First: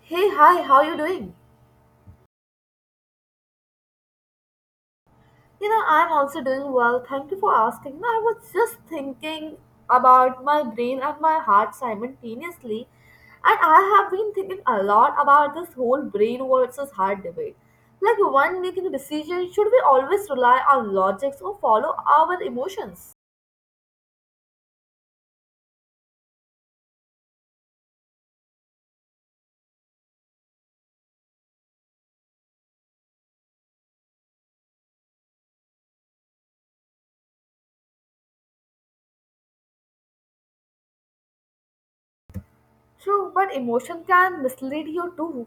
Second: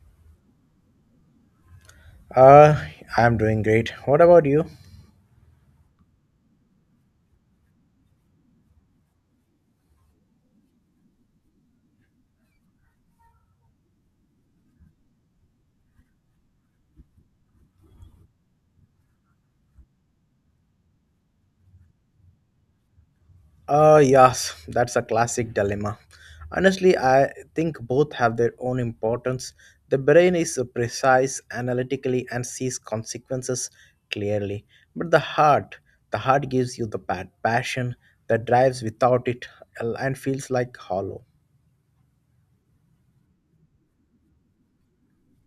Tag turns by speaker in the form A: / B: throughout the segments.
A: Hey, hi, how you doing?
B: Uh, I'm doing great. What about you?
A: You know, I'm also doing well. Thank you for asking. You know, I was just thinking about my brain and my heart simultaneously, and I have been thinking a lot about this whole brain versus heart debate. Like, one making a decision, should we always rely on logics or follow our emotions?
B: Yes, that's a classic dilemma. Honestly, I think both have their own importance. The brain is precise analytically and sees consequences clearly, but the heart gives you the passion that drives without it and feels like hollow.
A: True, but emotion can mislead you too.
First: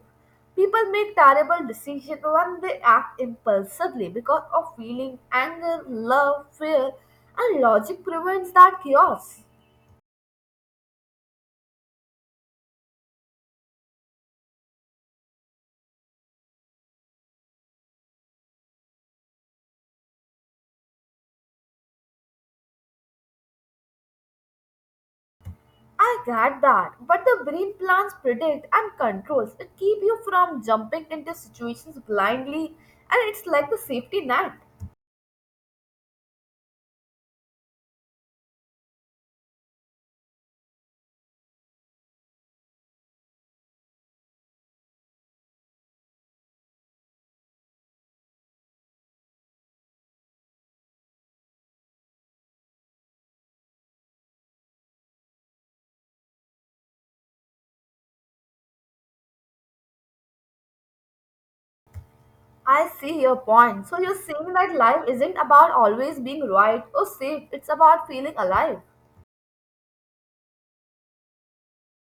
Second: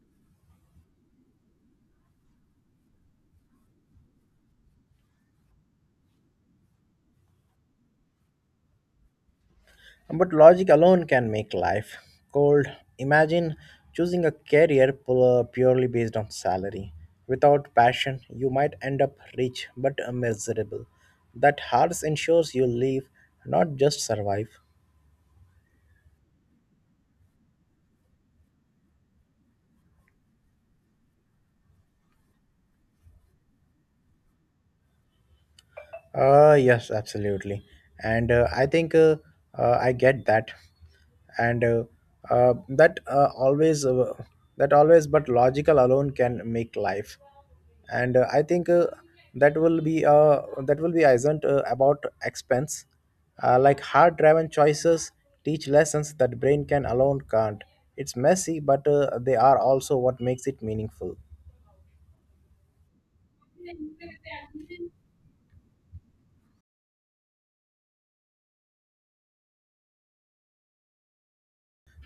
A: People make terrible decisions when they act impulsively because of feeling, anger, love, fear, and logic prevents that chaos.
B: But logic alone can make life cold. Imagine choosing a career purely based on salary. Without passion, you might end up rich but miserable. That hearts ensures you live, not just survive.
A: I get that, but the brain plans, predict, and controls. It keeps you from jumping into situations blindly, and it's like the safety net.
B: Yes, absolutely. And I think I get that. And that always, that always, but logical alone can make life. And I think that will be isn't about expense, like hard driven choices teach lessons that brain can alone can't. It's messy but they are also what makes it meaningful.
A: I see your point. So you're saying that life isn't about always being right or safe. It's about feeling alive.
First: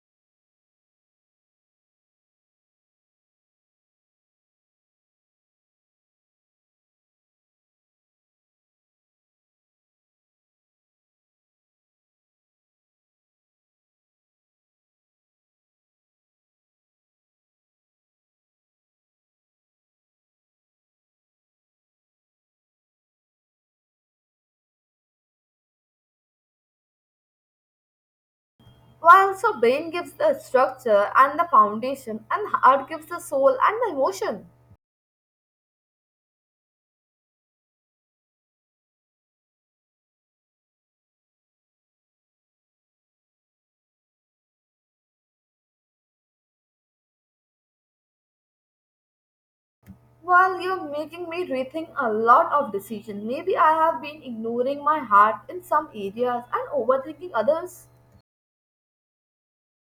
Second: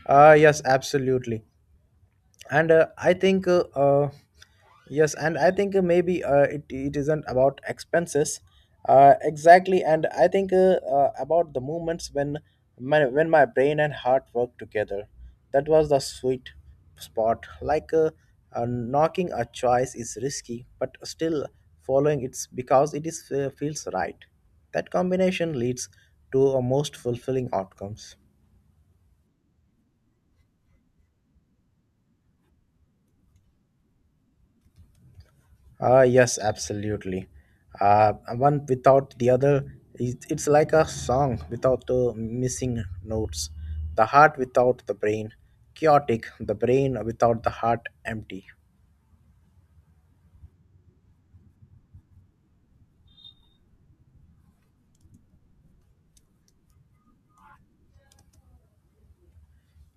B: Yes, absolutely. And I think yes and I think maybe it isn't about expenses. Exactly, and I think about the moments when my brain and heart work together. That was the sweet spot, like knocking a choice is risky but still following it's because it is feels right. That combination leads to a most fulfilling outcomes.
A: While so brain gives the structure and the foundation, and heart gives the soul and the emotion.
B: Yes, absolutely. One without the other, it's like a song without the missing notes. The heart without the brain, chaotic. The brain without the heart, empty.
A: Well, you're making me rethink a lot of decisions. Maybe I have been ignoring my heart in some areas and overthinking others.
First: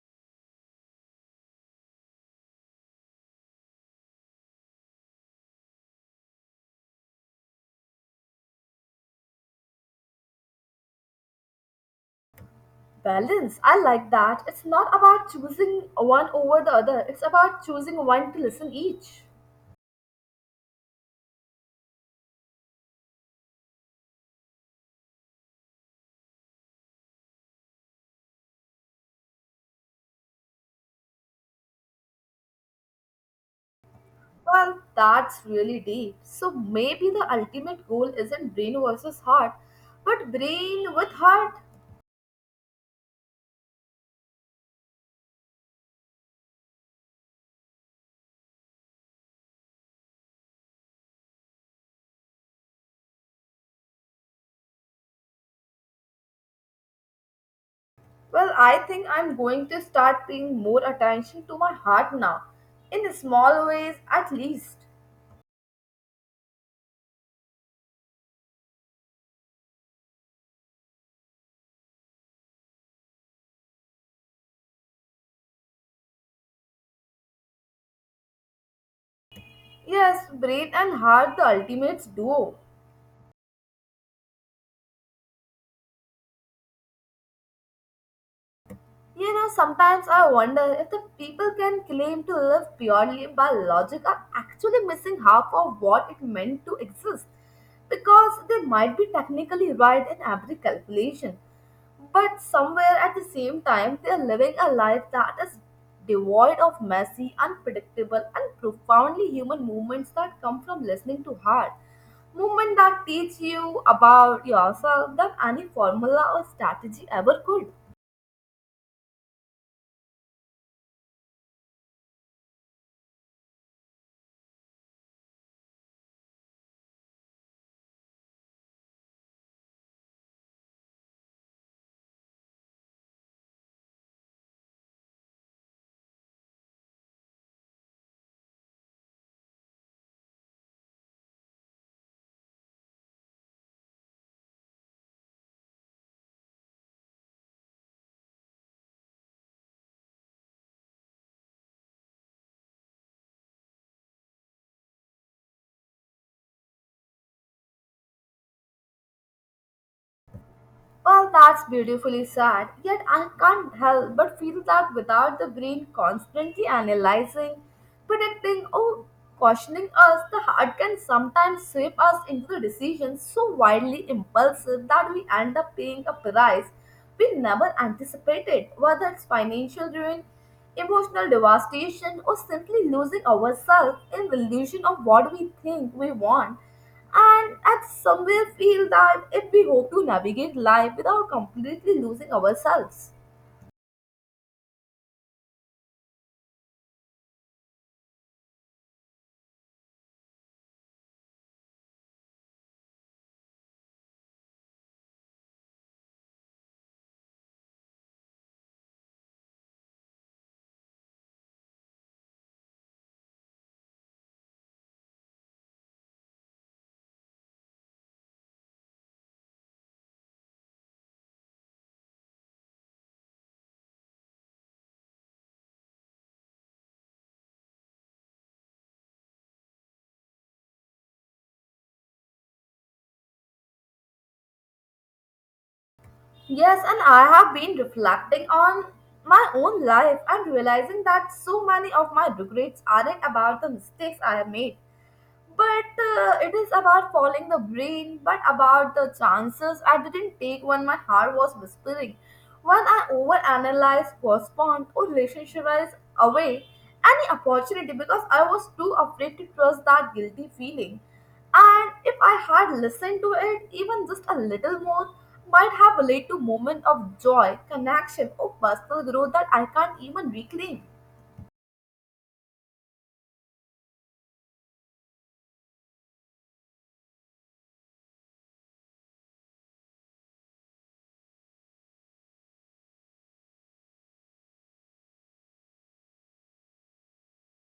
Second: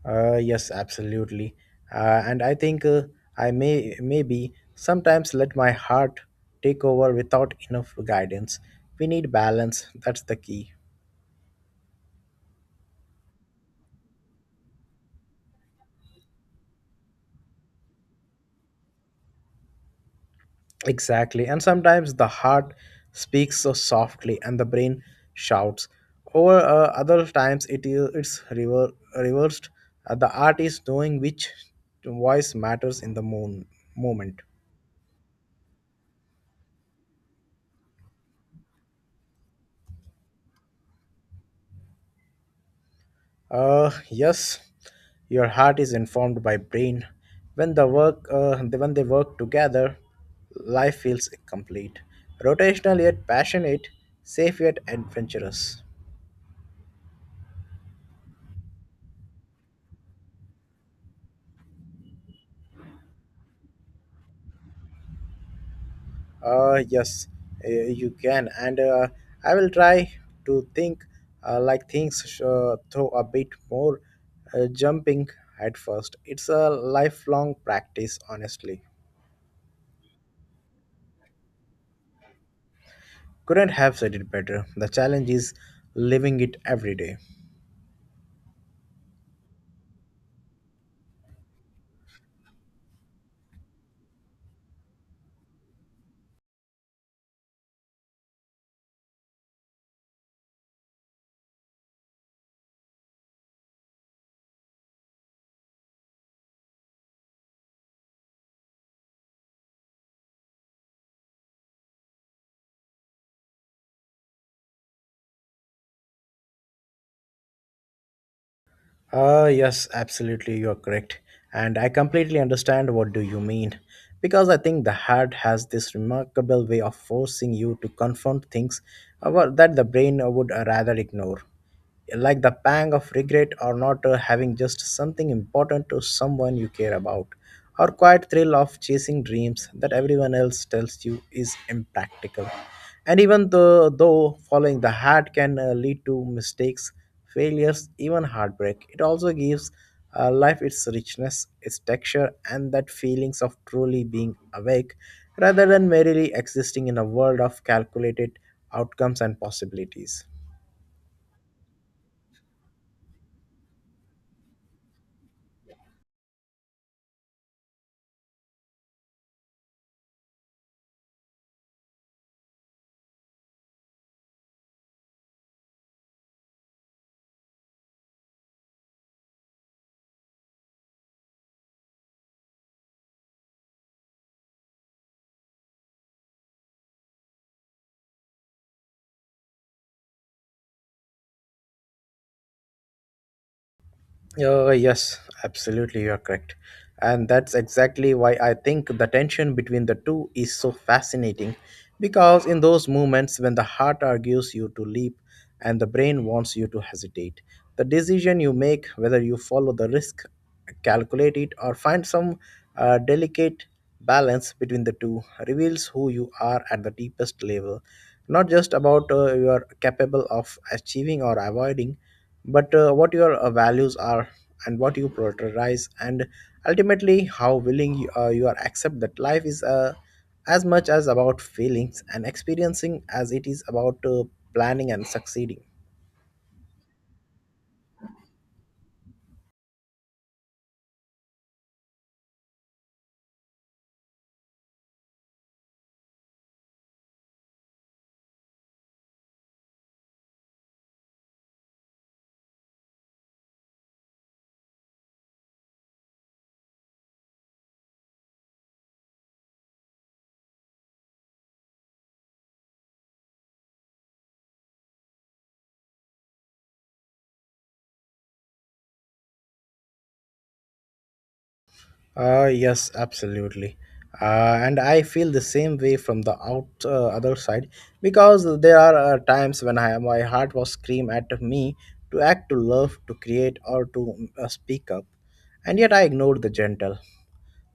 B: Yes, absolutely. And I think I maybe sometimes let my heart take over without enough guidance. We need balance. That's the key.
A: Balance, I like that. It's not about choosing one over the other, it's about choosing one to listen each.
B: Exactly. And sometimes the heart speaks so softly and the brain shouts. Or other times, it's reversed. The art is knowing which voice matters in the moment.
A: Well, that's really deep. So maybe the ultimate goal isn't brain versus heart, but brain with heart.
B: Yes, your heart is informed by brain. When the work uh, when they work together, life feels complete. Rotational yet passionate, safe yet adventurous.
A: Well, I think I'm going to start paying more attention to my heart now, in small ways at least.
B: Yes, you can, and I will try to think like things through a bit more jumping at first. It's a lifelong practice, honestly.
A: Yes, brain and heart, the ultimate duo.
B: Couldn't have said it better. The challenge is living it every day.
A: You know, sometimes I wonder if the people can claim to live purely by logic are actually missing half of what it meant to exist. Because they might be technically right in every calculation, but somewhere at the same time, they are living a life that is devoid of messy, unpredictable, and profoundly human movements that come from listening to heart. Movement that teach you about yourself that any formula or strategy ever could.
B: Yes, absolutely, you're correct, and I completely understand what do you mean. Because I think the heart has this remarkable way of forcing you to confront things that the brain would rather ignore. Like the pang of regret or not having just something important to someone you care about, or quiet thrill of chasing dreams that everyone else tells you is impractical. And even though following the heart can lead to mistakes, failures, even heartbreak, it also gives life its richness, its texture, and that feelings of truly being awake rather than merely existing in a world of calculated outcomes and possibilities.
A: Well, that's beautifully sad, yet I can't help but feel that without the brain constantly analyzing, predicting, or cautioning us, the heart can sometimes shape us into the decisions so wildly impulsive that we end up paying a price we never anticipated, whether it's financial ruin, emotional devastation or simply losing ourselves in the illusion of what we think we want and at somewhere feel that if we hope to navigate life without completely losing ourselves.
B: Yes, absolutely, you're correct. And that's exactly why I think the tension between the two is so fascinating. Because in those moments when the heart argues you to leap and the brain wants you to hesitate, the decision you make, whether you follow the risk, calculate it, or find some delicate balance between the two, reveals who you are at the deepest level. Not just about you are capable of achieving or avoiding, but what your values are, and what you prioritize, and ultimately how willing you are accept that life is as much as about feelings and experiencing as it is about planning and succeeding.
A: Yes, and I have been reflecting on my own life and realizing that so many of my regrets aren't about the mistakes I have made, but it is about following the brain but about the chances I didn't take when my heart was whispering when I overanalyzed postponed or relationshipized away any opportunity because I was too afraid to trust that guilty feeling and if I had listened to it even just a little more might have led to moment of joy connection or personal growth that I can't even reclaim.
B: Yes, absolutely. And I feel the same way from the out other side, because there are times when my heart was scream at me to act, to love, to create, or to speak up. And yet I ignored the gentle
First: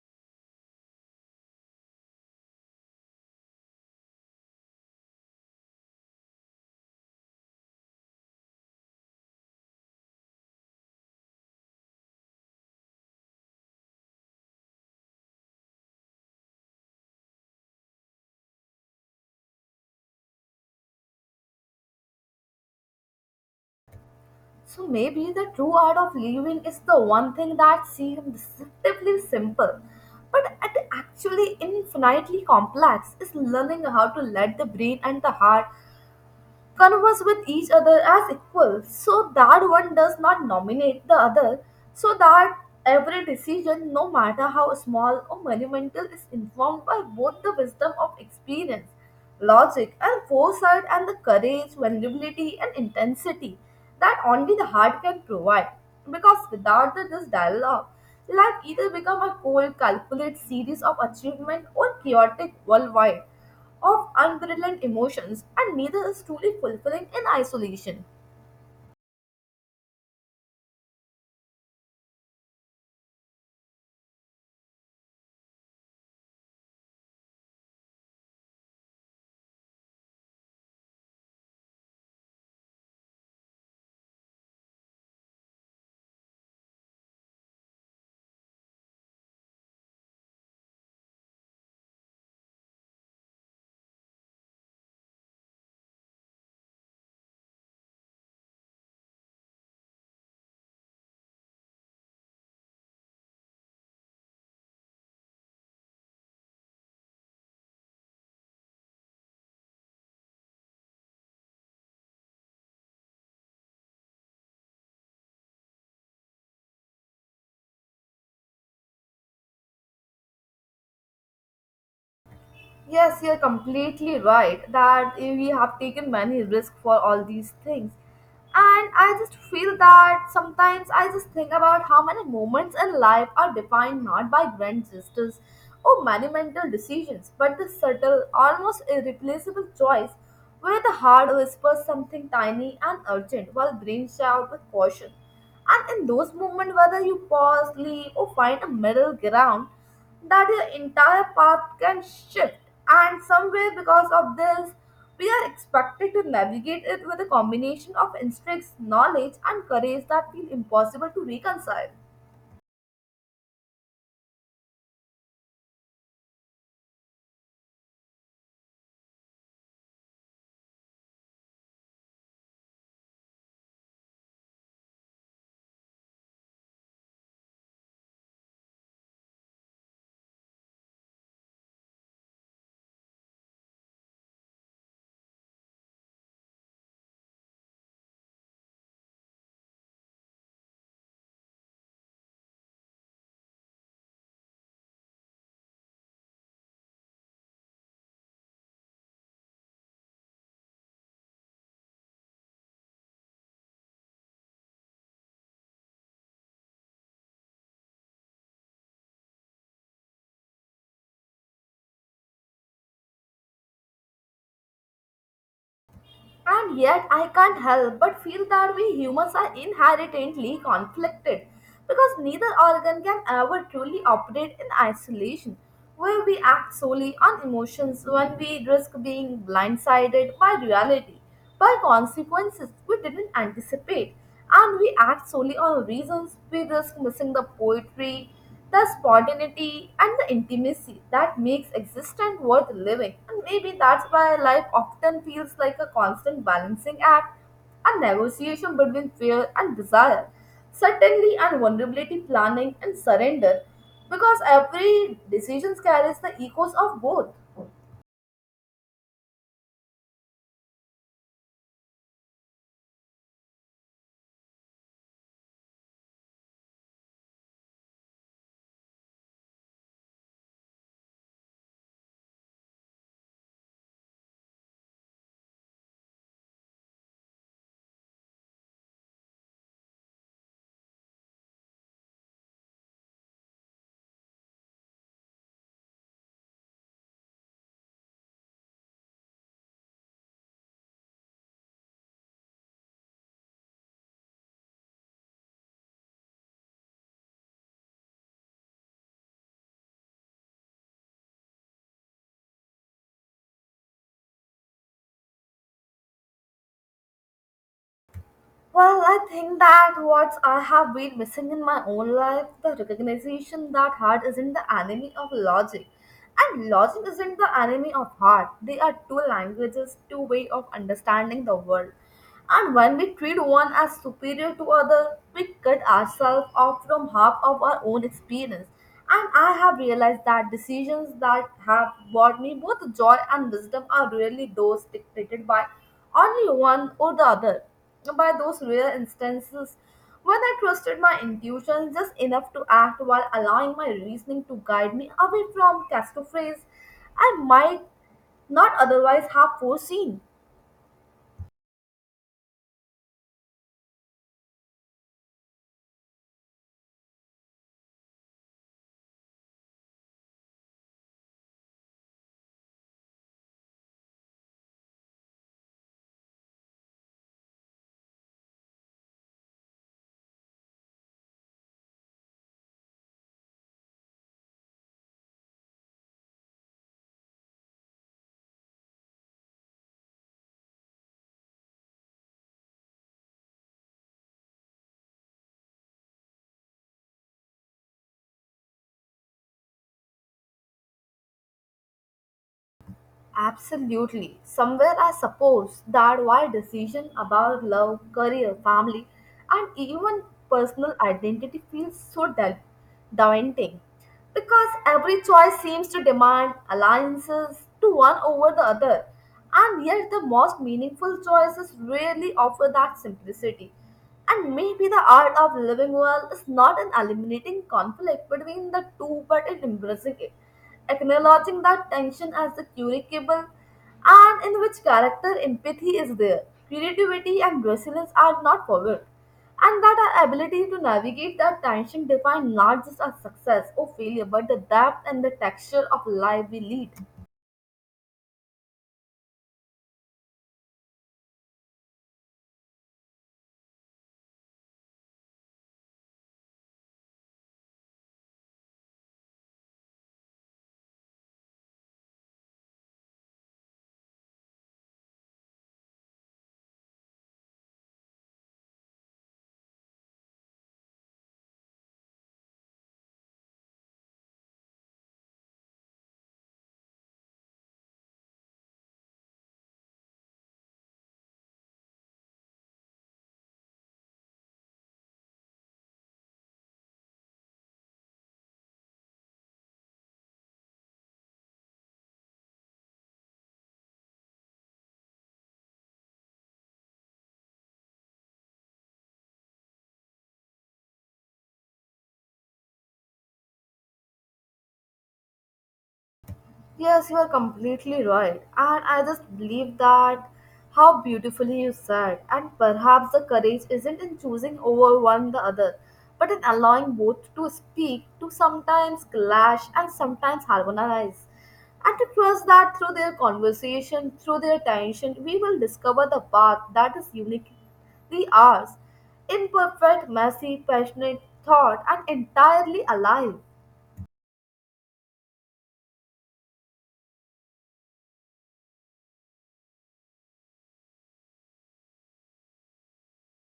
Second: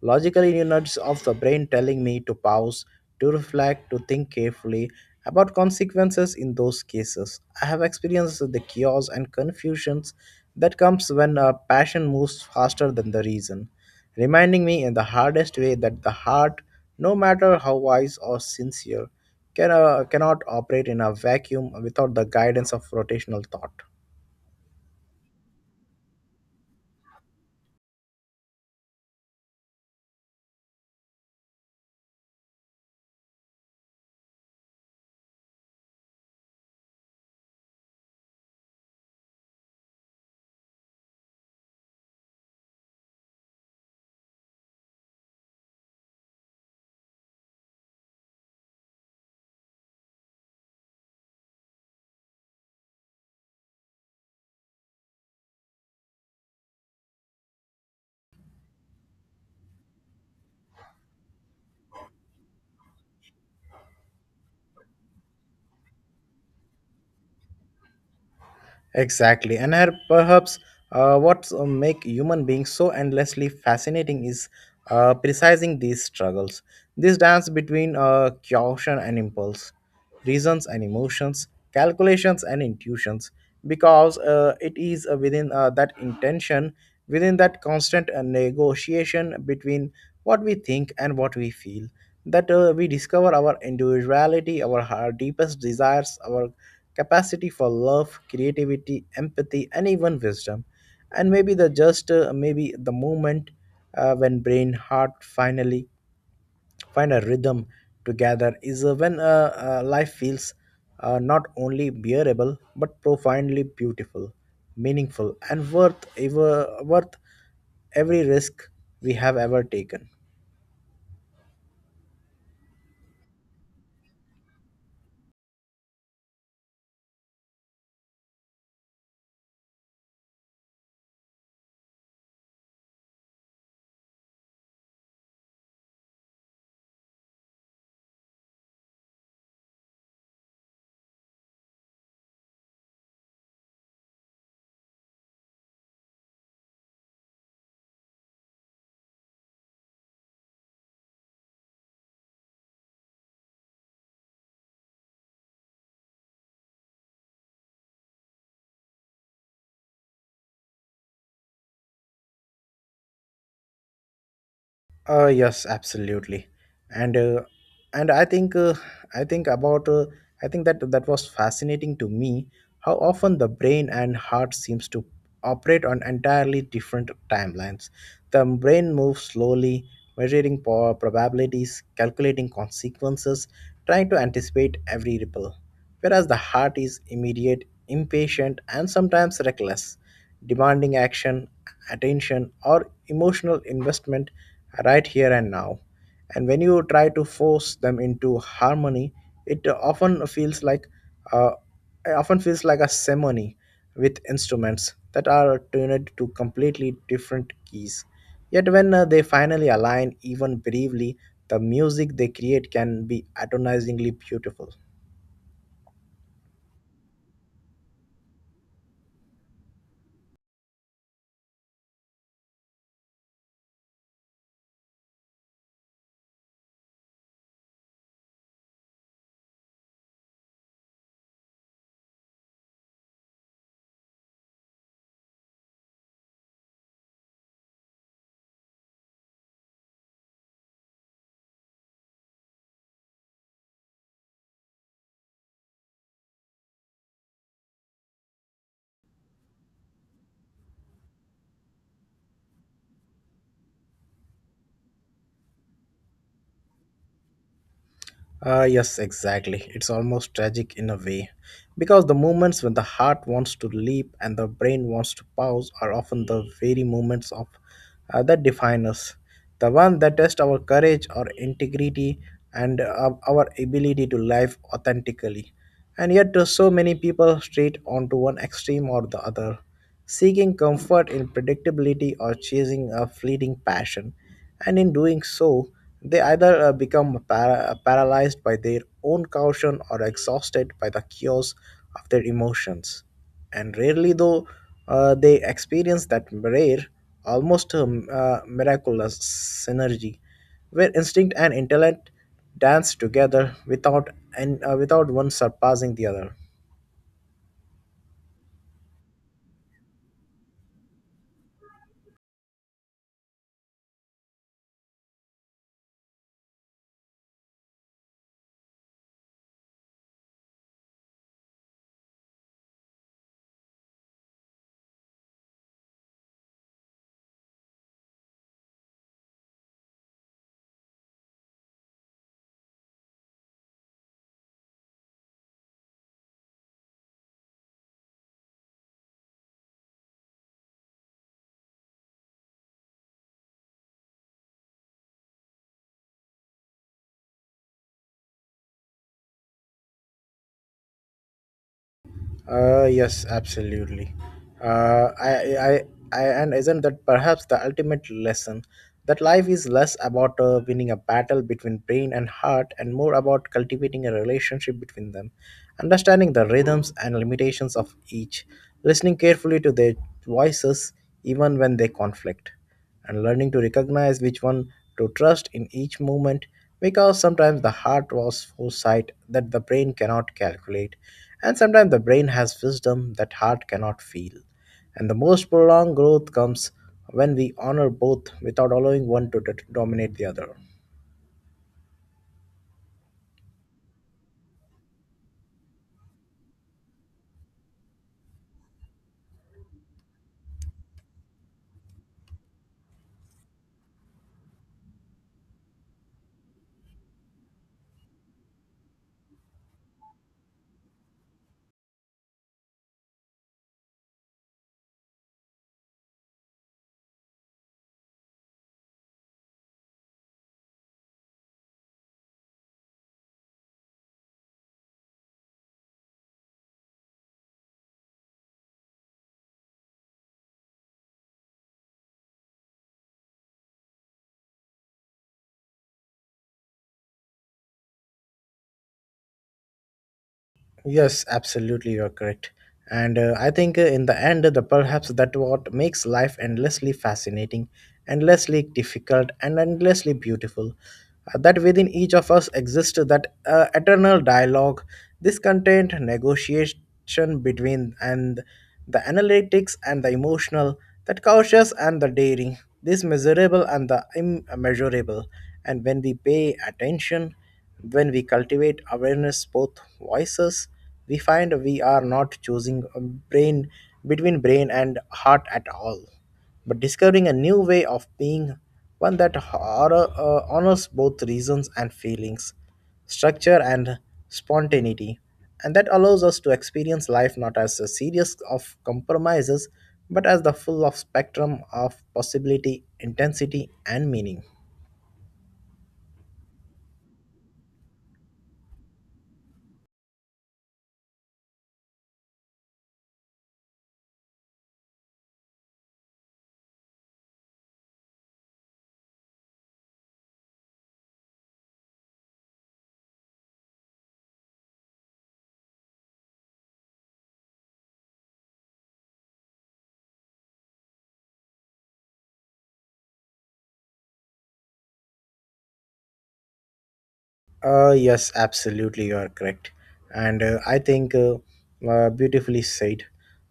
B: logical units of the brain telling me to pause, to reflect, to think carefully about consequences in those cases. I have experienced the chaos and confusions that comes when a passion moves faster than the reason, reminding me in the hardest way that the heart, no matter how wise or sincere, cannot operate in a vacuum without the guidance of rotational thought.
A: So maybe the true art of living is the one thing that seems deceptively simple, but it actually infinitely complex is learning how to let the brain and the heart converse with each other as equals so that one does not nominate the other so that every decision no matter how small or monumental is informed by both the wisdom of experience logic and foresight and the courage vulnerability and intensity that only the heart can provide because without this dialogue life either become a cold calculated series of achievement or chaotic worldwide of unbridled emotions, and neither is truly fulfilling in isolation.
B: Exactly, and her, perhaps what make human beings so endlessly fascinating is precising these struggles, this dance between caution and impulse, reasons and emotions, calculations and intuitions, because it is within that intention, within that constant negotiation between what we think and what we feel, that we discover our individuality, our deepest desires, our capacity for love, creativity, empathy, and even wisdom. And maybe maybe the moment when brain, heart finally find a rhythm together is when life feels not only bearable but profoundly beautiful, meaningful, and worth every risk we have ever taken.
A: Yes, you're completely right that we have taken many risks for all these things. And I just feel that sometimes I just think about how many moments in life are defined not by grand gestures or monumental decisions, but the subtle, almost irreplaceable choice where the heart whispers something tiny and urgent while brain shouts with caution. And in those moments, whether you pause, leave, or find a middle ground, that your entire path can shift and somewhere because of this, we are expected to navigate it with a combination of instincts, knowledge, and courage that feel impossible to reconcile.
B: Yes, absolutely, and uh, and I think about I think that that was fascinating to me how often the brain and heart seems to operate on entirely different timelines. The brain moves slowly, measuring probabilities, calculating consequences, trying to anticipate every ripple, whereas the heart is immediate, impatient, and sometimes reckless, demanding action, attention, or emotional investment right here and now. And when you try to force them into harmony, it often feels like uh, it often feels like a symphony with instruments that are tuned to completely different keys. Yet when they finally align, even briefly, the music they create can be atonizingly beautiful.
A: And yet, I can't help but feel that we humans are inherently conflicted because neither organ can ever truly operate in isolation, where we act solely on emotions when we risk being blindsided by reality, by consequences we didn't anticipate, and we act solely on reasons we risk missing the poetry, the spontaneity, and the intimacy that makes existence worth living. And maybe that's why life often feels like a constant balancing act, a negotiation between fear and desire, certainty and vulnerability, planning and surrender, because every decision carries the echoes of both.
B: Yes, exactly. It's almost tragic in a way. Because the moments when the heart wants to leap and the brain wants to pause are often the very moments of that define us. The one that test our courage, our integrity, and our ability to live authentically. And yet, so many people straight onto one extreme or the other, seeking comfort in predictability or chasing a fleeting passion. And in doing so, they either become paralyzed by their own caution or exhausted by the chaos of their emotions. And rarely, though, they experience that rare, almost miraculous synergy where instinct and intellect dance together without one surpassing the other.
A: Well, I think that what I have been missing in my own life, the recognition that heart isn't the enemy of logic. And logic isn't the enemy of heart. They are two languages, two ways of understanding the world. And when we treat one as superior to other, we cut ourselves off from half of our own experience. And I have realized that decisions that have brought me both joy and wisdom are really those dictated by only one or the other by those rare instances when I trusted my intuition just enough to act while allowing my reasoning to guide me away from catastrophes I might not otherwise have foreseen.
B: Yes, absolutely. Uh, I, I, and isn't that perhaps the ultimate lesson? That life is less about winning a battle between brain and heart and more about cultivating a relationship between them, understanding the rhythms and limitations of each, listening carefully to their voices even when they conflict, and learning to recognize which one to trust in each moment, because sometimes the heart was foresight that the brain cannot calculate, and sometimes the brain has wisdom that heart cannot feel, and the most prolonged growth comes when we honor both without allowing one to dominate the other.
A: Absolutely. Somewhere, I suppose that why decision about love, career, family, and even personal identity feels so daunting, because every choice seems to demand alliances to one over the other, and yet the most meaningful choices rarely offer that simplicity. And maybe the art of living well is not in eliminating conflict between the two, but in embracing it acknowledging that tension as a curable and in which character empathy is there, creativity and resilience are not forward, and that our ability to navigate that tension define not just our success or failure but the depth and the texture of life we lead.
B: Yes, absolutely, you're correct. And I think in the end, the perhaps that what makes life endlessly fascinating, endlessly difficult, and endlessly beautiful. That within each of us exists that eternal dialogue. This content negotiation between and the analytics and the emotional, that cautious and the daring, this measurable and the immeasurable. And when we pay attention, when we cultivate awareness, both voices, we find we are not choosing a brain between brain and heart at all, but discovering a new way of being, one that honors both reasons and feelings, structure and spontaneity, and that allows us to experience life not as a series of compromises, but as the full of spectrum of possibility, intensity, and meaning.
A: Yes, you are completely right. And I just believe that how beautifully you said. And perhaps the courage isn't in choosing over one the other, but in allowing both to speak, to sometimes clash and sometimes harmonize. And to trust that through their conversation, through their tension, we will discover the path that is uniquely ours. Imperfect, messy, passionate, thought, and entirely alive.
B: Yes, absolutely, you are correct. And I think beautifully said.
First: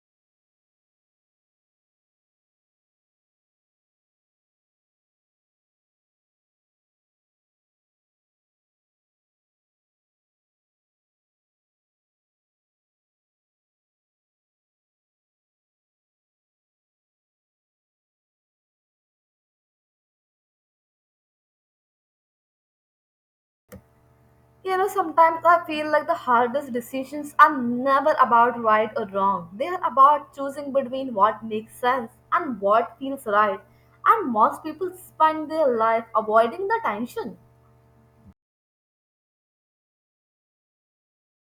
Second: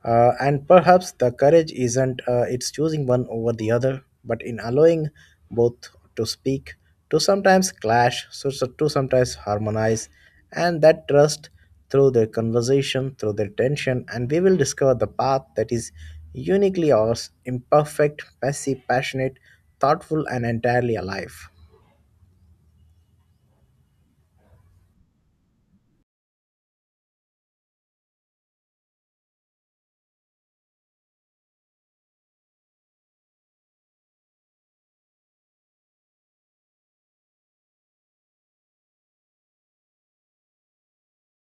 B: And perhaps the courage isn't it's choosing one over the other, but in allowing both to speak, to sometimes clash, to sometimes harmonize, and that trust through their conversation, through their tension, and we will discover the path that is uniquely ours, imperfect, messy, passionate, thoughtful, and entirely alive.
A: You know, sometimes I feel like the hardest decisions are never about right or wrong. They are about choosing between what makes sense and what feels right. And most people spend their life avoiding the tension.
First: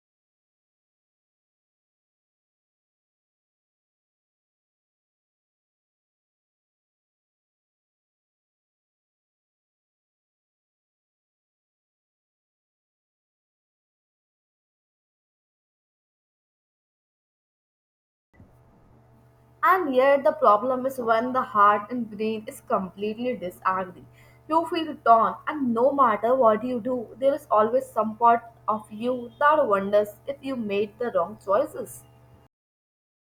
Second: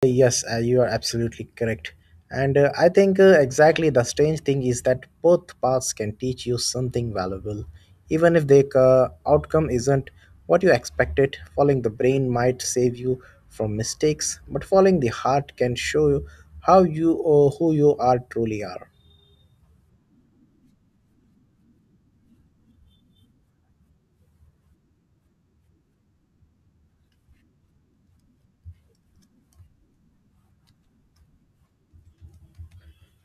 B: Yes, you are absolutely correct. And I think exactly, the strange thing is that both paths can teach you something valuable. Even if the outcome isn't what you expected, following the brain might save you from mistakes, but following the heart can show you how you or who you are truly are.
A: And yet, the problem is when the heart and brain is completely disagree. You feel torn, and no matter what you do, there is always some part of you that wonders if you made the wrong choices.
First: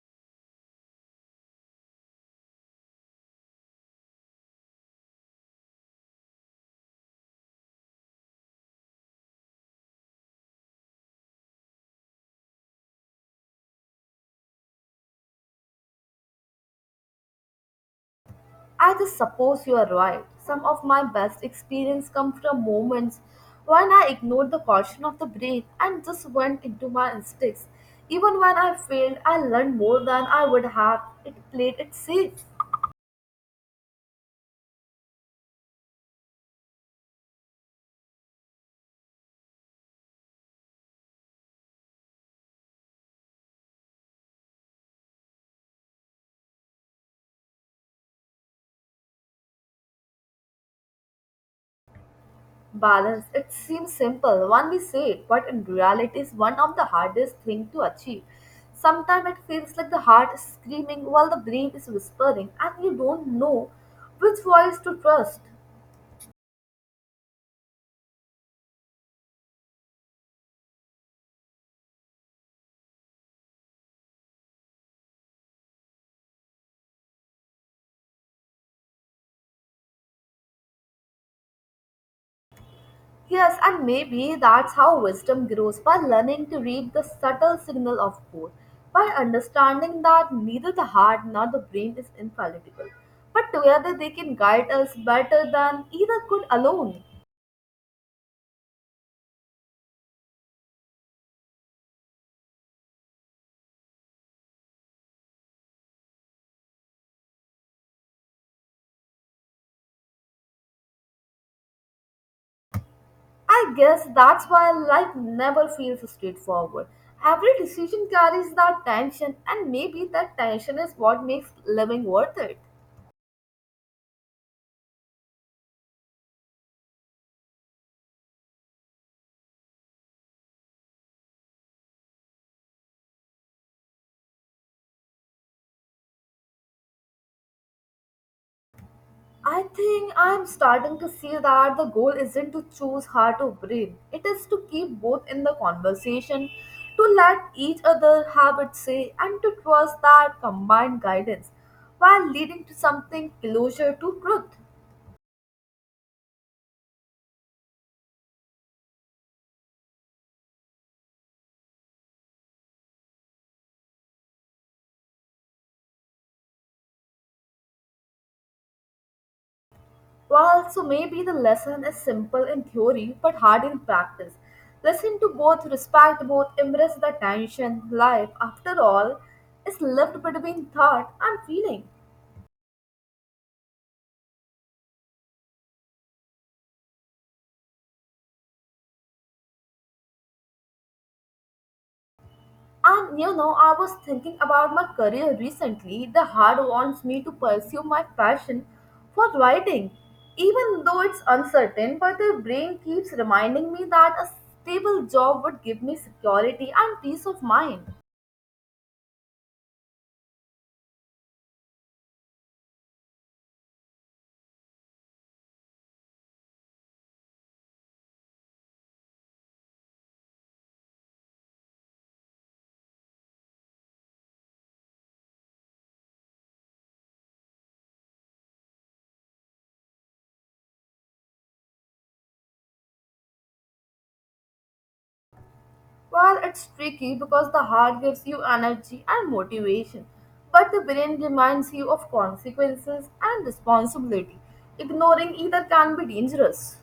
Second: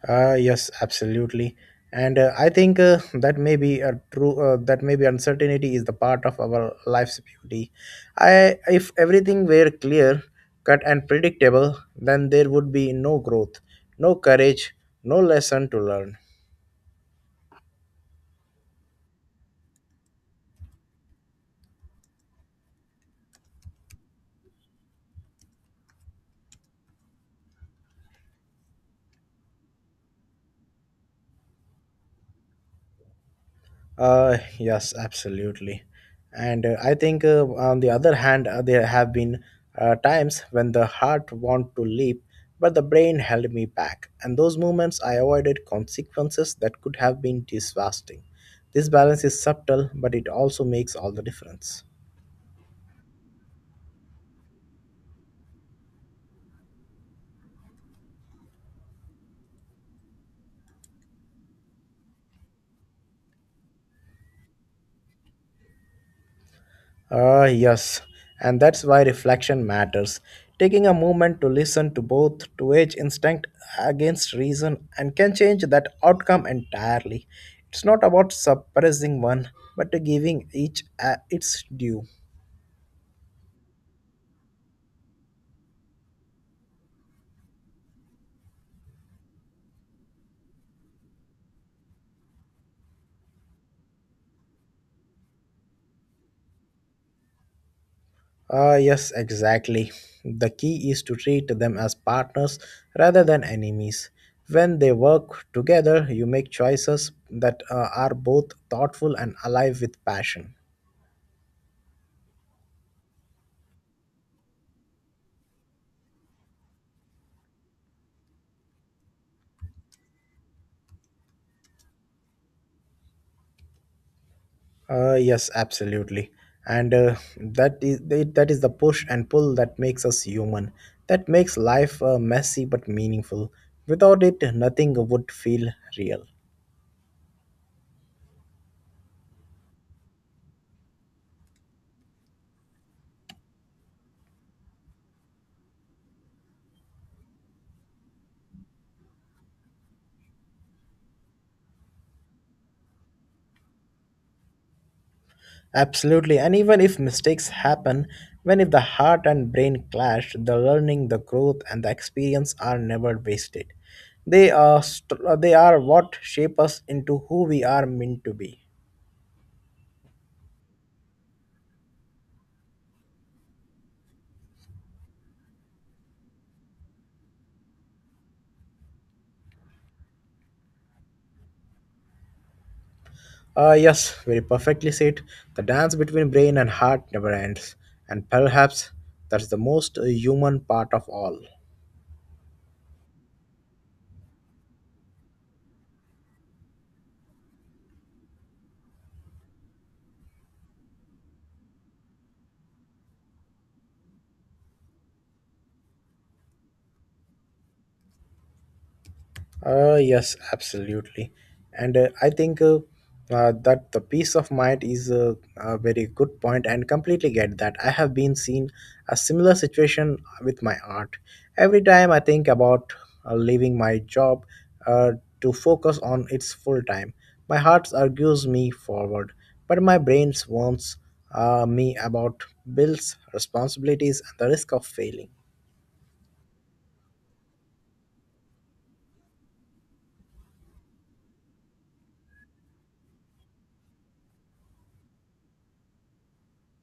B: Yes, absolutely. And I think that may be a true. That maybe uncertainty is the part of our life's beauty. If everything were clear, cut, and predictable, then there would be no growth, no courage, no lesson to learn.
A: I just suppose you are right. Some of my best experience come from moments when I ignored the caution of the brain and just went into my instincts. Even when I failed, I learned more than I would have. It played it safe.
B: Yes, absolutely. And I think, on the other hand, there have been times when the heart want to leap, but the brain held me back. And those moments, I avoided consequences that could have been devastating. This balance is subtle, but it also makes all the difference.
A: Balance. It seems simple when we say it, but in reality is one of the hardest thing to achieve. Sometimes it feels like the heart is screaming while the brain is whispering and you don't know which voice to trust.
B: Ah, yes, and that's why reflection matters. Taking a moment to listen to both to age instinct against reason and can change that outcome entirely. It's not about suppressing one, but giving each its due.
A: Yes, and maybe that's how wisdom grows by learning to read the subtle signal of both, by understanding that neither the heart nor the brain is infallible, but together they can guide us better than either could alone.
B: Ah, yes, exactly. The key is to treat them as partners rather than enemies. When they work together, you make choices that are both thoughtful and alive with passion.
A: I guess that's why life never feels straightforward. Every decision carries that tension, and maybe that tension is what makes living worth it.
B: Yes, absolutely. And that is the push and pull that makes us human. That makes life messy but meaningful. Without it, nothing would feel real.
A: I think I'm starting to see that the goal isn't to choose heart or brain. It is to keep both in the conversation, to let each other have its say, and to trust that combined guidance while leading to something closer to truth.
B: Absolutely. And even if mistakes happen, when if the heart and brain clash, the learning, the growth, and the experience are never wasted. They are what shape us into who we are meant to be.
A: Well, so maybe the lesson is simple in theory but hard in practice. Listen to both, respect both, embrace the tension. Life, after all, is lived between thought and feeling.
B: Yes, very perfectly said. The dance between brain and heart never ends, and perhaps that's the most human part of all.
A: And you know, I was thinking about my career recently. The heart wants me to pursue my passion for writing, even though it's uncertain, but the brain keeps reminding me that a stable job would give me security and peace of mind.
B: Yes, absolutely. And I think that the peace of mind is a very good point and completely get that. I have been seen a similar situation with my art. Every time I think about leaving my job uh, to focus on its full time, my heart argues me forward, but my brain warns me about bills, responsibilities, and the risk of failing.
A: Well, it's tricky because the heart gives you energy and motivation, but the brain reminds you of consequences and responsibility. Ignoring either can be dangerous.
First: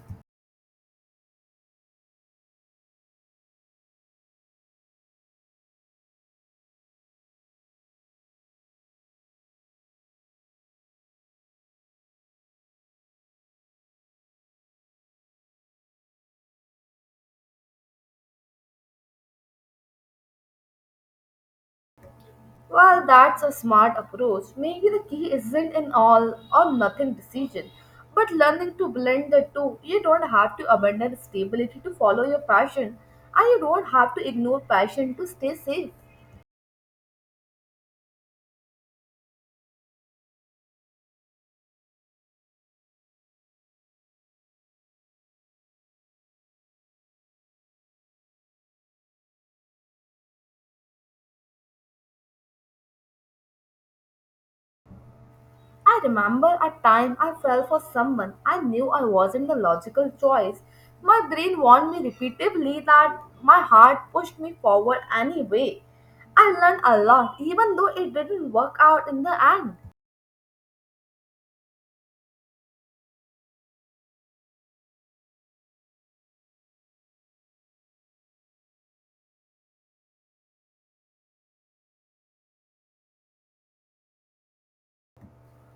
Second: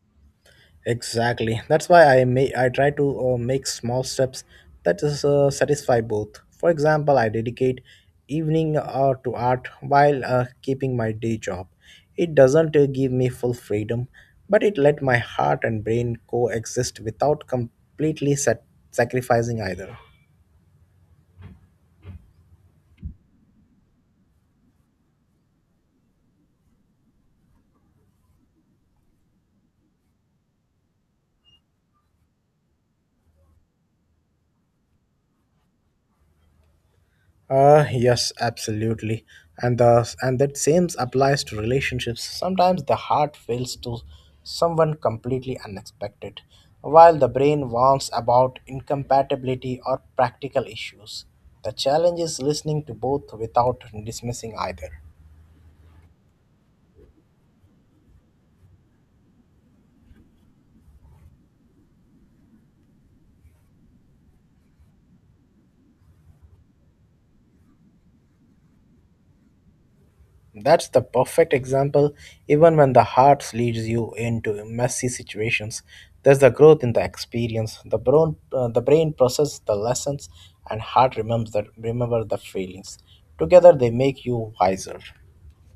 B: Exactly. That's why I try to make small steps that is satisfy both. For example, I dedicate evening to art while keeping my day job. It doesn't give me full freedom, but it let my heart and brain coexist without completely sacrificing either.
A: Well, that's a smart approach. Maybe the key isn't an all or nothing decision, but learning to blend the two. You don't have to abandon stability to follow your passion, and you don't have to ignore passion to stay safe.
B: Yes, absolutely. And that same applies to relationships. Sometimes the heart fails to someone completely unexpected, while the brain warns about incompatibility or practical issues. The challenge is listening to both without dismissing either.
A: I remember a time I fell for someone I knew I wasn't the logical choice. My brain warned me repeatedly that my heart pushed me forward anyway. I learned a lot, even though it didn't work out in the end.
B: That's the perfect example. Even when the heart leads you into messy situations, there's the growth in the experience. The brain processes the lessons, and heart remembers that remember the feelings. Together, they make you wiser.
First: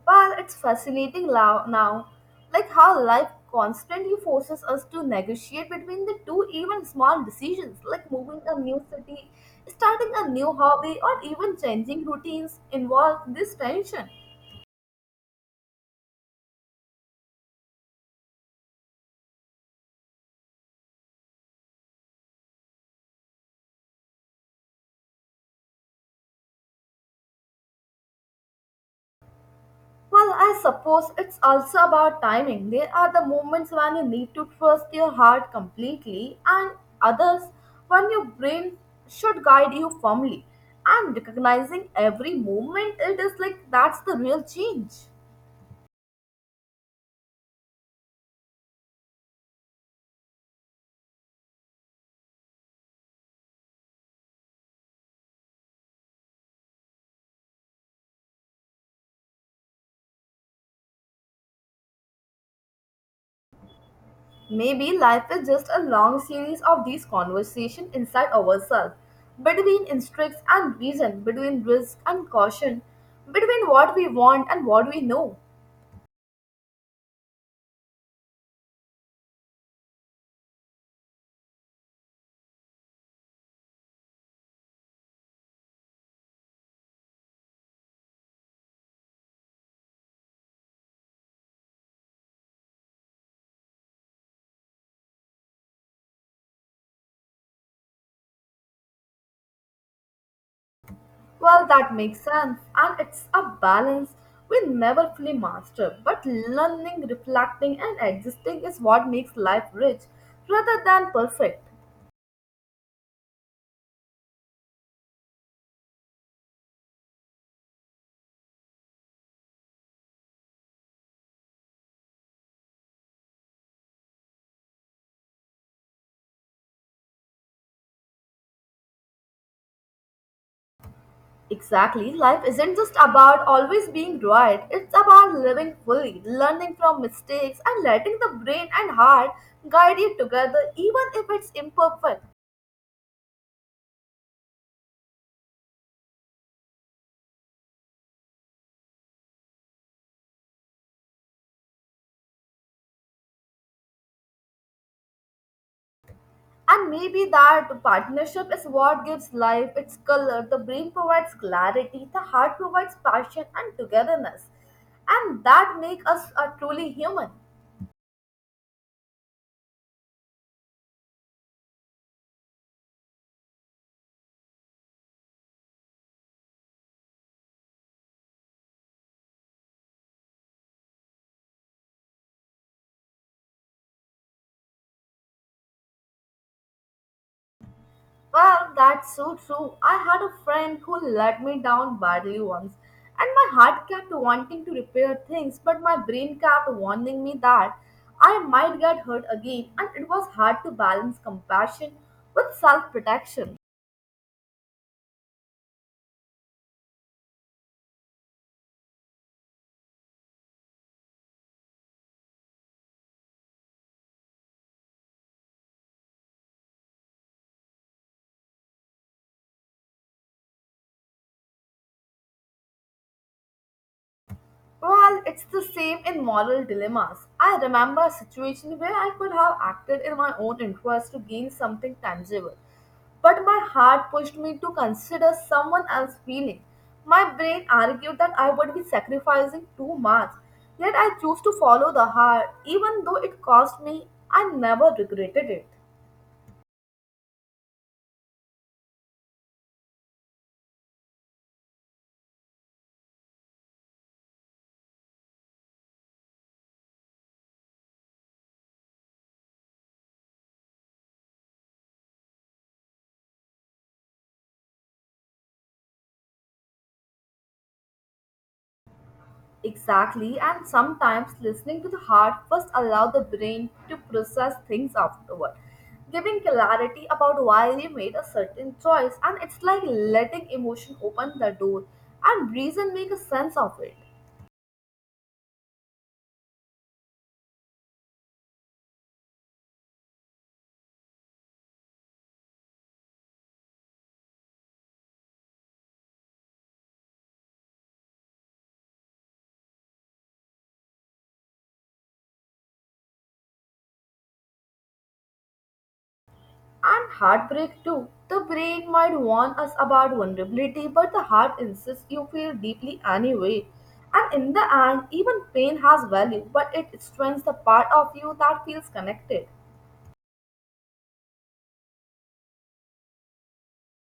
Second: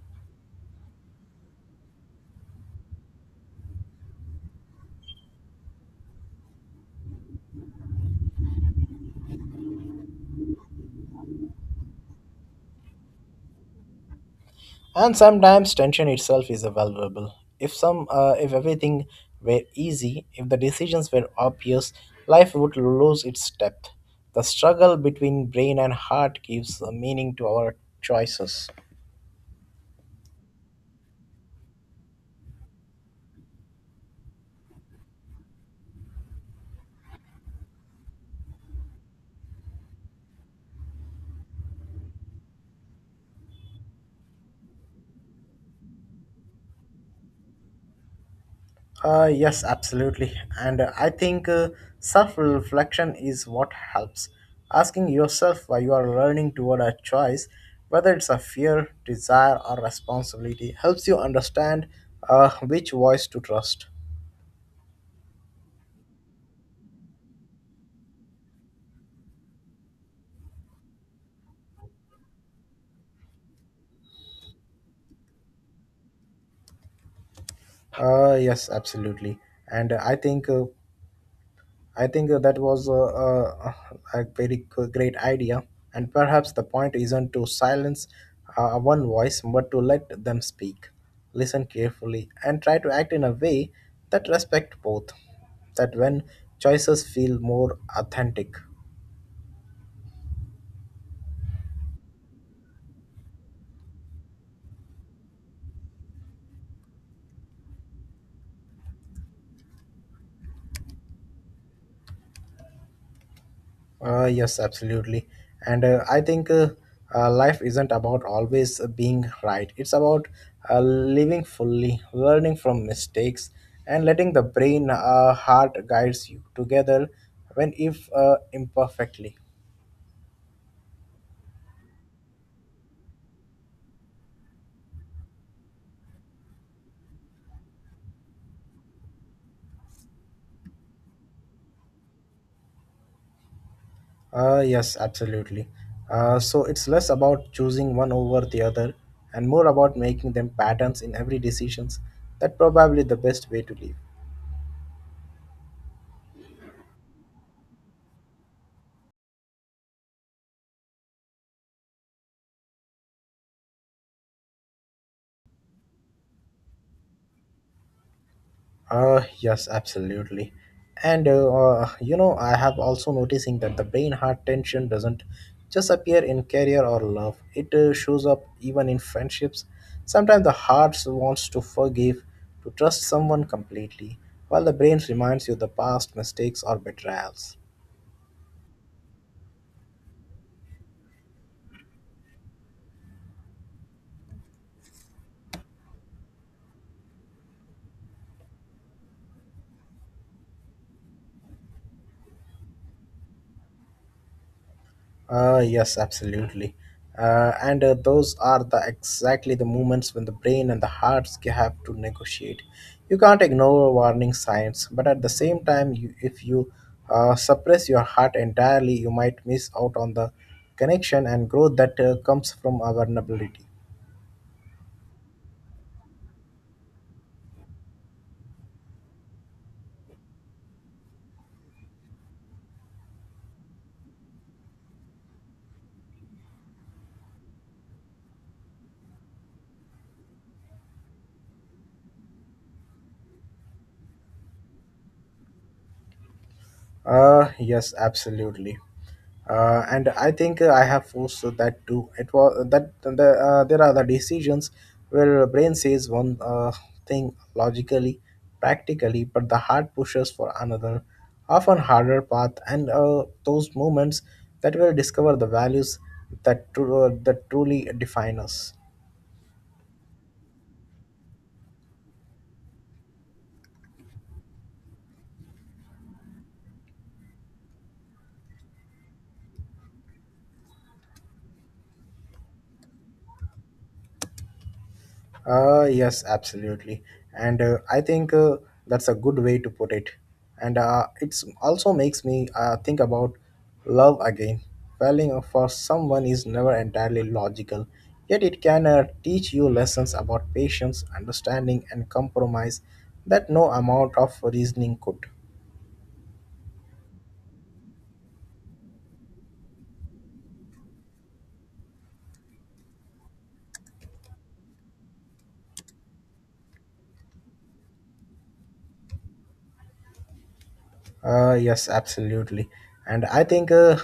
A: Well, it's fascinating now, like how life constantly forces us to negotiate between the two even small decisions, like moving a new city, starting a new hobby, or even changing routines involve this tension.
B: And sometimes tension itself is available. If everything were easy, if the decisions were obvious, life would lose its depth. The struggle between brain and heart gives a meaning to our choices.
A: Well, I suppose it's also about timing. There are the moments when you need to trust your heart completely, and others when your brain should guide you firmly. And recognizing every moment, it is like that's the real change.
B: Yes, absolutely. And I think Self reflection is what helps. Asking yourself why you are learning toward a choice, whether it's a fear, desire, or responsibility, helps you understand which voice to trust.
A: Maybe life is just a long series of these conversations inside ourselves, between instincts and reason, between risk and caution, between what we want and what we know.
B: Yes, absolutely. And I think that was a very great idea, and perhaps the point isn't to silence one voice but to let them speak. Listen carefully and try to act in a way that respect both, that when choices feel more authentic.
A: Well, that makes sense, and it's a balance we never fully master. But learning, reflecting, and existing is what makes life rich rather than perfect.
B: Yes, absolutely. And I think Life isn't about always being right. It's about living fully, learning from mistakes, and letting the brain, heart guides you together when if imperfectly.
A: Exactly. Life isn't just about always being right. It's about living fully, learning from mistakes, and letting the brain and heart guide you together, even if it's imperfect.
B: Yes, absolutely. So it's less about choosing one over the other and more about making them patterns in every decisions. That probably the best way to live.
A: And maybe that partnership is what gives life its color. The brain provides clarity, the heart provides passion and togetherness. And that makes us a truly human.
B: Yes, absolutely. And You know, I have also noticing that the brain heart tension doesn't just appear in career or love. It shows up even in friendships. Sometimes the heart wants to forgive, to trust someone completely, while the brain reminds you the past mistakes or betrayals.
A: Well, that's so true. I had a friend who let me down badly once, and my heart kept wanting to repair things, but my brain kept warning me that I might get hurt again, and it was hard to balance compassion with self protection.
B: Yes, absolutely. And Those are the exactly the moments when the brain and the hearts have to negotiate. You can't ignore warning signs, but at the same time, you, if you suppress your heart entirely, you might miss out on the connection and growth that comes from our vulnerability.
A: Well, it's the same in moral dilemmas. I remember a situation where I could have acted in my own interest to gain something tangible, but my heart pushed me to consider someone else's feeling. My brain argued that I would be sacrificing too much, yet I chose to follow the heart, even though it cost me. I never regretted it.
B: Yes, absolutely. And I think I have forced that too. It was that the, there are the decisions where the brain says one thing logically, practically, but the heart pushes for another, often harder path. And those moments that will discover the values that truly define us.
A: Exactly, and sometimes listening to the heart first allow the brain to process things afterward, giving clarity about why you made a certain choice, and it's like letting emotion open the door and reason make a sense of it.
B: Yes, absolutely. And I think That's a good way to put it. And it's also makes me think about love again. Falling for someone is never entirely logical, yet it can teach you lessons about patience, understanding, and compromise that no amount of reasoning could.
A: And heartbreak too. The brain might warn us about vulnerability, but the heart insists you feel deeply anyway. And in the end, even pain has value, but it strengthens the part of you that feels connected.
B: Yes, absolutely. And I think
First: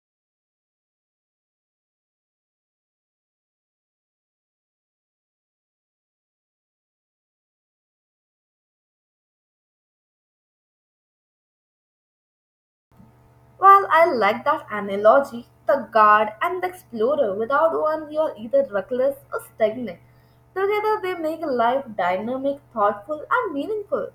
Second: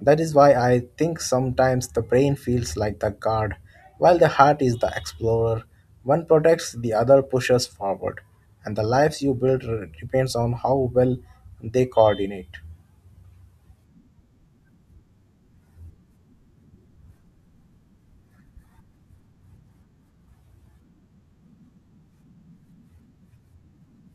B: That is why I think sometimes the brain feels like the guard, while the heart is the explorer. One protects, the other pushes forward, and the lives you build depends on how well they coordinate.
A: Well, I like that analogy. The guard and the explorer. Without one, you are either reckless or stagnant. Together, they make life dynamic, thoughtful, and meaningful.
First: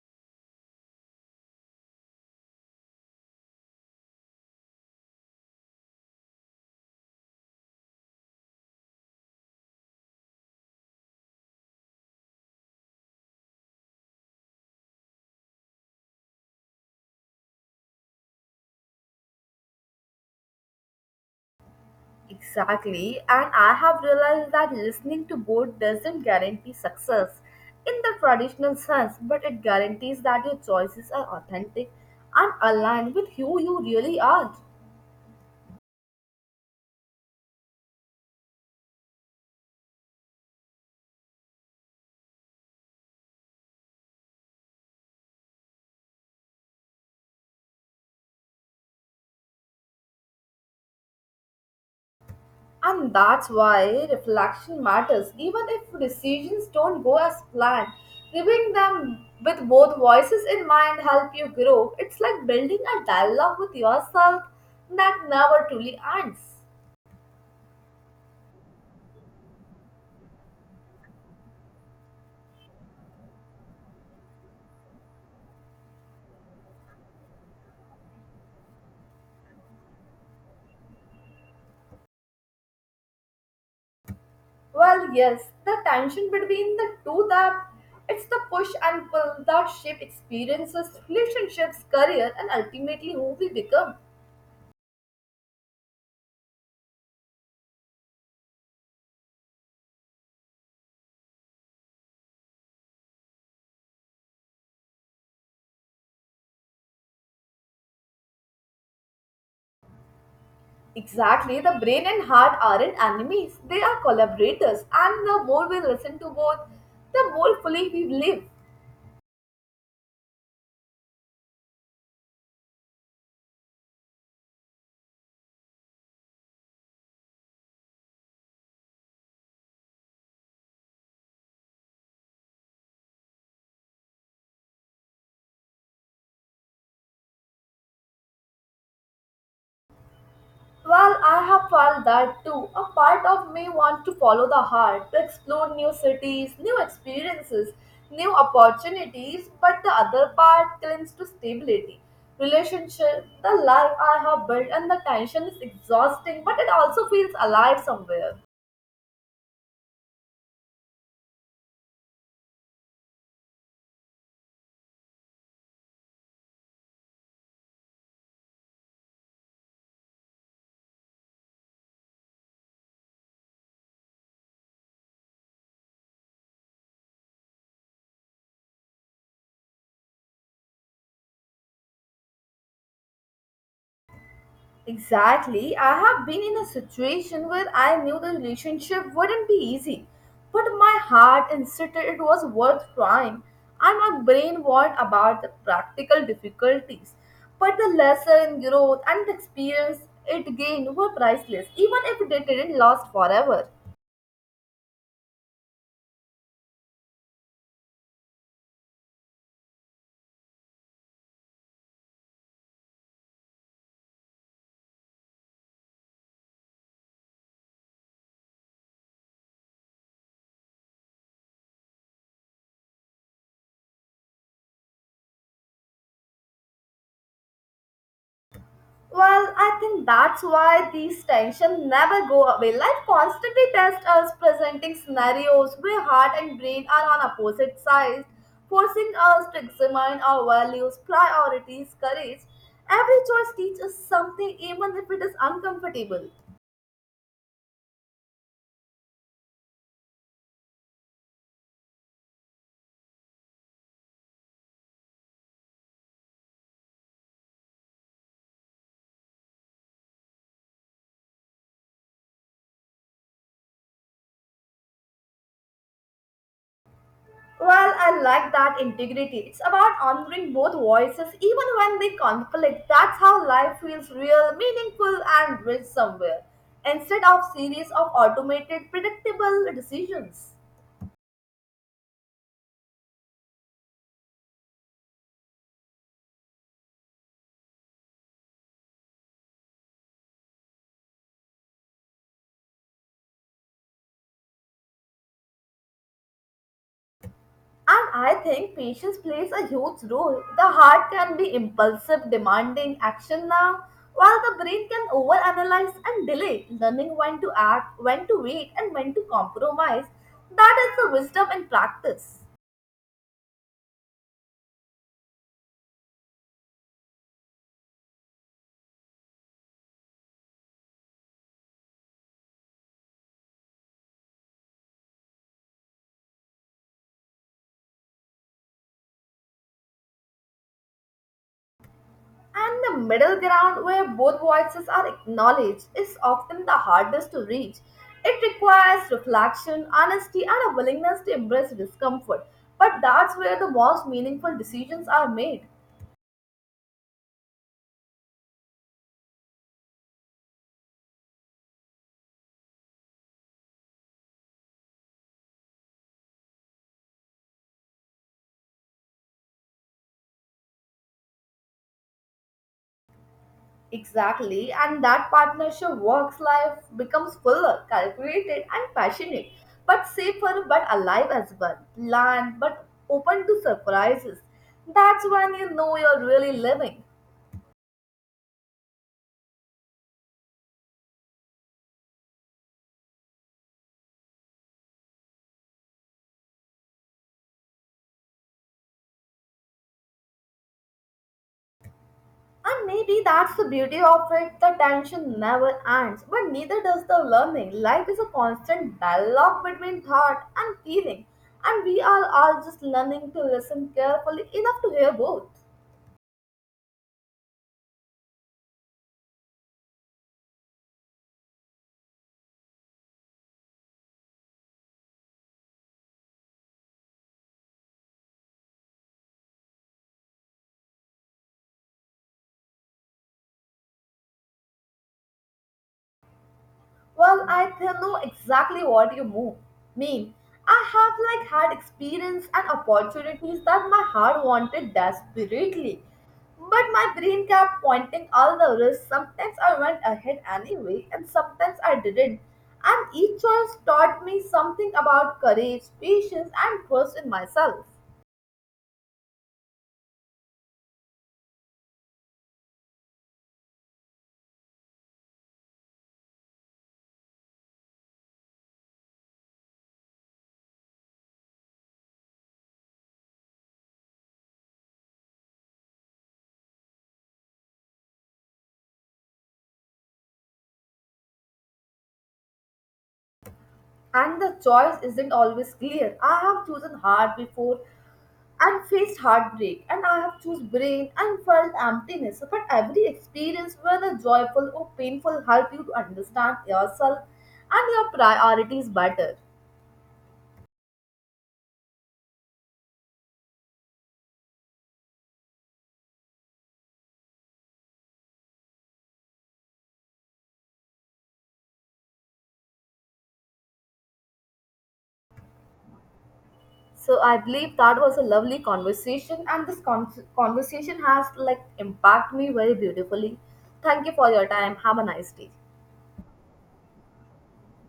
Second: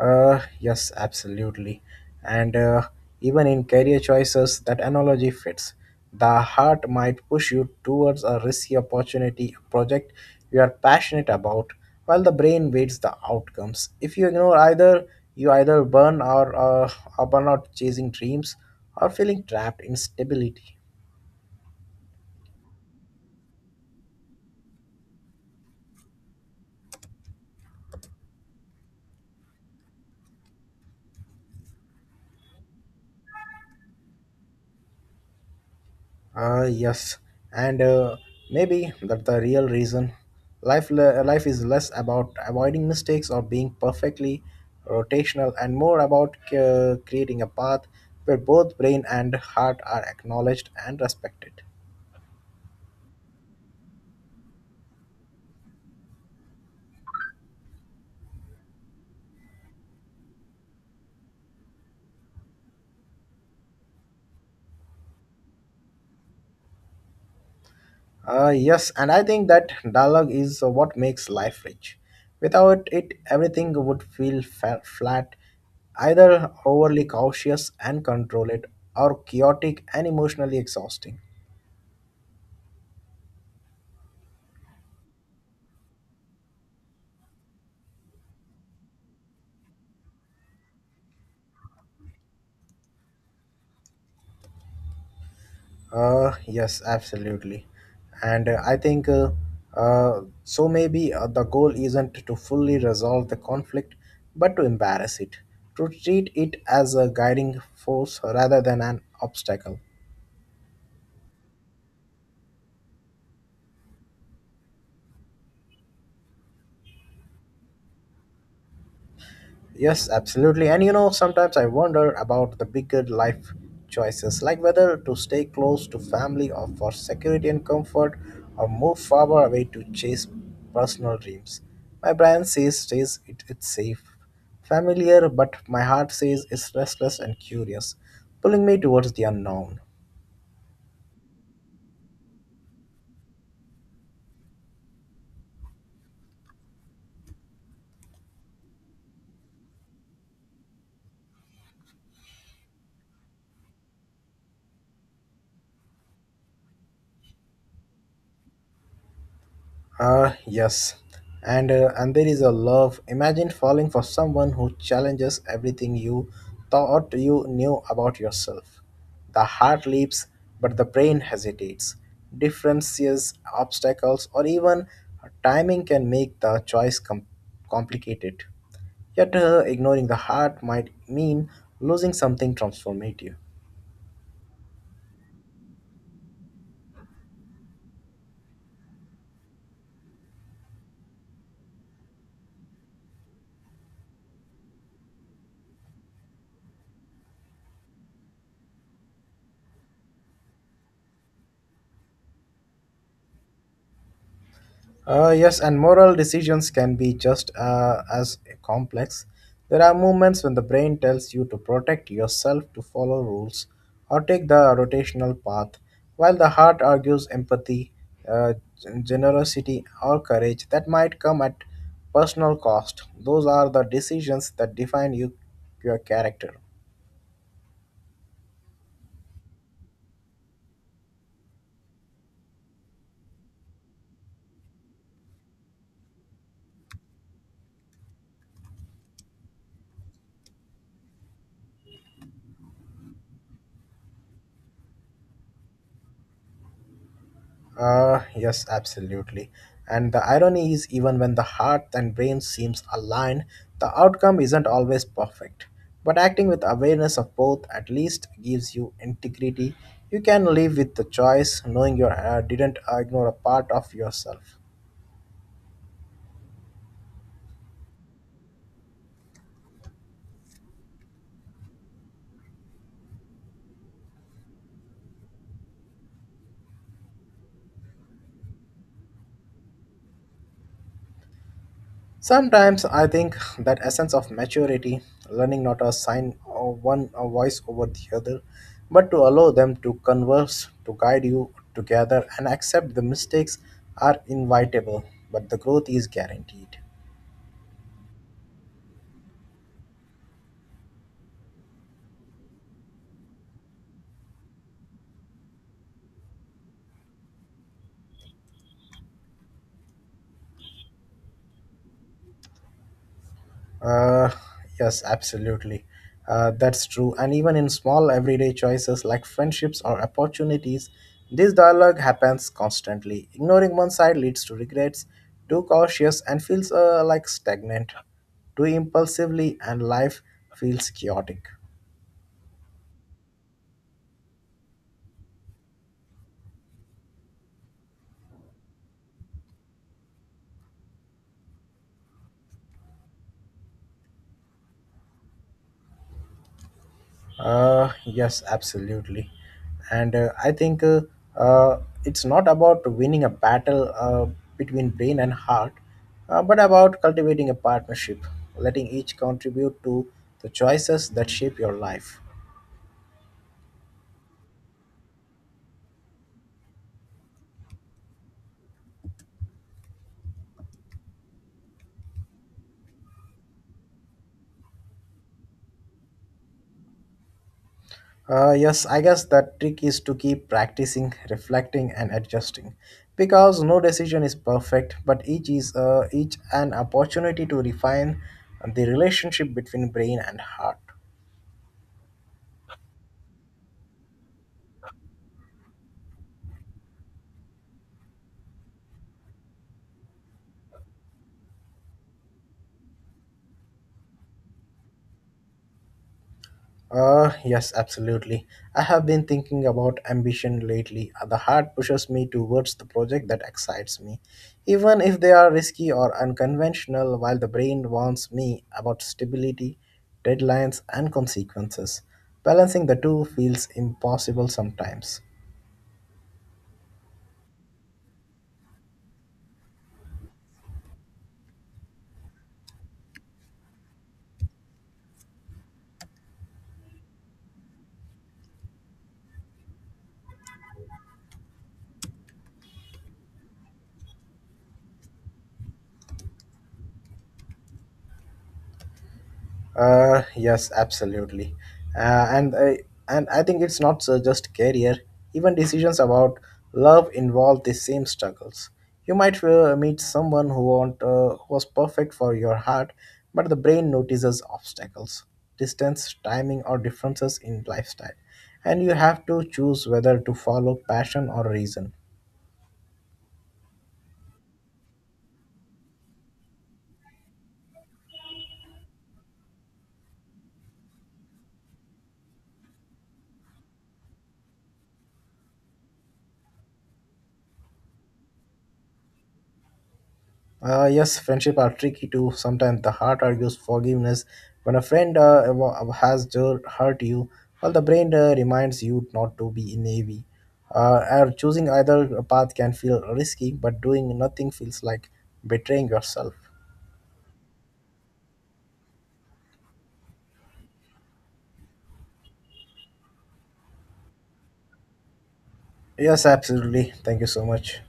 B: Yes, absolutely. And even in career choices, that analogy fits. The heart might push you towards a risky opportunity, a project you are passionate about, while the brain weighs the outcomes. If you ignore either, you either burn or burn out chasing dreams or feeling trapped in stability.
A: Exactly, and I have realized that listening to both doesn't guarantee success in the traditional sense, but it guarantees that your choices are authentic and aligned with who you really are.
B: Ah, yes, and maybe that the real reason life is less about avoiding mistakes or being perfectly rotational and more about creating a path where both brain and heart are acknowledged and respected.
A: And that's why reflection matters. Even if decisions don't go as planned, reviewing them with both voices in mind help you grow. It's like building a dialogue with yourself that never truly ends.
B: Ah, yes, and I think that dialogue is what makes life rich. Without it, everything would feel flat, either overly cautious and controlled, or chaotic and emotionally exhausting.
A: Well, yes, the tension between the two that it's the push and pull that shape experiences, relationships, career, and ultimately who we become.
B: Yes, absolutely. And I think so maybe the goal isn't to fully resolve the conflict, but to embarrass it, to treat it as a guiding force rather than an obstacle.
A: Exactly, the brain and heart aren't enemies, they are collaborators, and the more we listen to both, the more fully we live.
B: Yes, absolutely. And you know, sometimes I wonder about the bigger life choices, like whether to stay close to family or for security and comfort, or move far away to chase personal dreams. My brain says stays it, it's safe, familiar, but my heart says it's restless and curious, pulling me towards the unknown.
A: Well, I have felt that too. A part of me wants to follow the heart, to explore new cities, new experiences, new opportunities, but the other part clings to stability. Relationship, the life I have built, and the tension is exhausting, but it also feels alive somewhere.
B: Ah, yes. And there is a love. Imagine falling for someone who challenges everything you thought you knew about yourself. The heart leaps, but the brain hesitates. Differences, obstacles, or even timing can make the complicated. Yet, ignoring the heart might mean losing something transformative.
A: Exactly. I have been in a situation where I knew the relationship wouldn't be easy, but my heart insisted it was worth trying, and my brain warned about the practical difficulties. But the lesson, growth, and the experience it gained were priceless, even if it didn't last forever.
B: Yes, and moral decisions can be just as complex. There are moments when the brain tells you to protect yourself, to follow rules, or take the rotational path, while the heart argues empathy, uh, generosity, or courage that might come at personal cost. Those are the decisions that define you, your character.
A: Well, I think that's why these tensions never go away. Life constantly tests us, presenting scenarios where heart and brain are on opposite sides, forcing us to examine our values, priorities, courage. Every choice teaches us something, even if it is uncomfortable.
B: Yes, absolutely. And the irony is, even when the heart and brain seems aligned, the outcome isn't always perfect. But acting with awareness of both at least gives you integrity. You can live with the choice, knowing you didn't ignore a part of yourself.
A: Well, I like that integrity. It's about honoring both voices even when they conflict. That's how life feels real, meaningful, and rich somewhere, instead of series of automated, predictable decisions.
B: Sometimes I think that essence of maturity, learning not to assign one a voice over the other, but to allow them to converse, to guide you together, and accept the mistakes are inevitable, but the growth is guaranteed.
A: And I think patience plays a huge role. The heart can be impulsive, demanding action now, while the brain can overanalyze and delay, learning when to act, when to wait, and when to compromise. That is the wisdom in practice.
B: Uh, yes, absolutely. That's true. And even in small everyday choices like friendships or opportunities, this dialogue happens constantly. Ignoring one side leads to regrets, too cautious and feels like stagnant, too impulsively, and life feels chaotic.
A: And the middle ground where both voices are acknowledged is often the hardest to reach. It requires reflection, honesty, and a willingness to embrace discomfort. But that's where the most meaningful decisions are made.
B: Yes, absolutely. And I think uh, it's not about winning a battle between brain and heart, but about cultivating a partnership, letting each contribute to the choices that shape your life.
A: Exactly, and that partnership works life becomes fuller, calculated, and passionate, but safer but alive as well, planned but open to surprises. That's when you know you're really living.
B: Yes, I guess that trick is to keep practicing, reflecting, and adjusting, because no decision is perfect, but each is each an opportunity to refine the relationship between brain and heart.
A: And maybe that's the beauty of it. The tension never ends, but neither does the learning. Life is a constant dialogue between thought and feeling, and we are all just learning to listen carefully enough to hear both.
B: Yes, absolutely. I have been thinking about ambition lately. The heart pushes me towards the project that excites me, even if they are risky or unconventional, while the brain warns me about stability, deadlines, and consequences. Balancing the two feels impossible sometimes.
A: Well, know exactly what you mean. I have like had experience and opportunities that my heart wanted desperately. But my brain kept pointing all the risks. Sometimes I went ahead anyway, and sometimes I didn't. And each choice taught me something about courage, patience, and trust in myself.
B: Yes, absolutely. Uh, and I, and I think it's not so just career. Even decisions about love involve the same struggles. You might meet someone who was perfect for your heart, but the brain notices obstacles, distance, timing, or differences in lifestyle, and you have to choose whether to follow passion or reason.
A: And the choice isn't always clear. I have chosen hard before and faced heartbreak and I have chose brain and felt emptiness. But every experience, whether joyful or painful, help you to understand yourself and your priorities better.
B: Yes, friendship are tricky too. Sometimes the heart argues forgiveness. When a friend hurt you, well, the brain reminds you not to be naive. Navy. And choosing either path can feel risky, but doing nothing feels like betraying yourself.
A: So I believe that was a lovely conversation and this conversation has like impacted me very beautifully. Thank you for your time. Have a nice day.
B: Yes, absolutely. Thank you so much.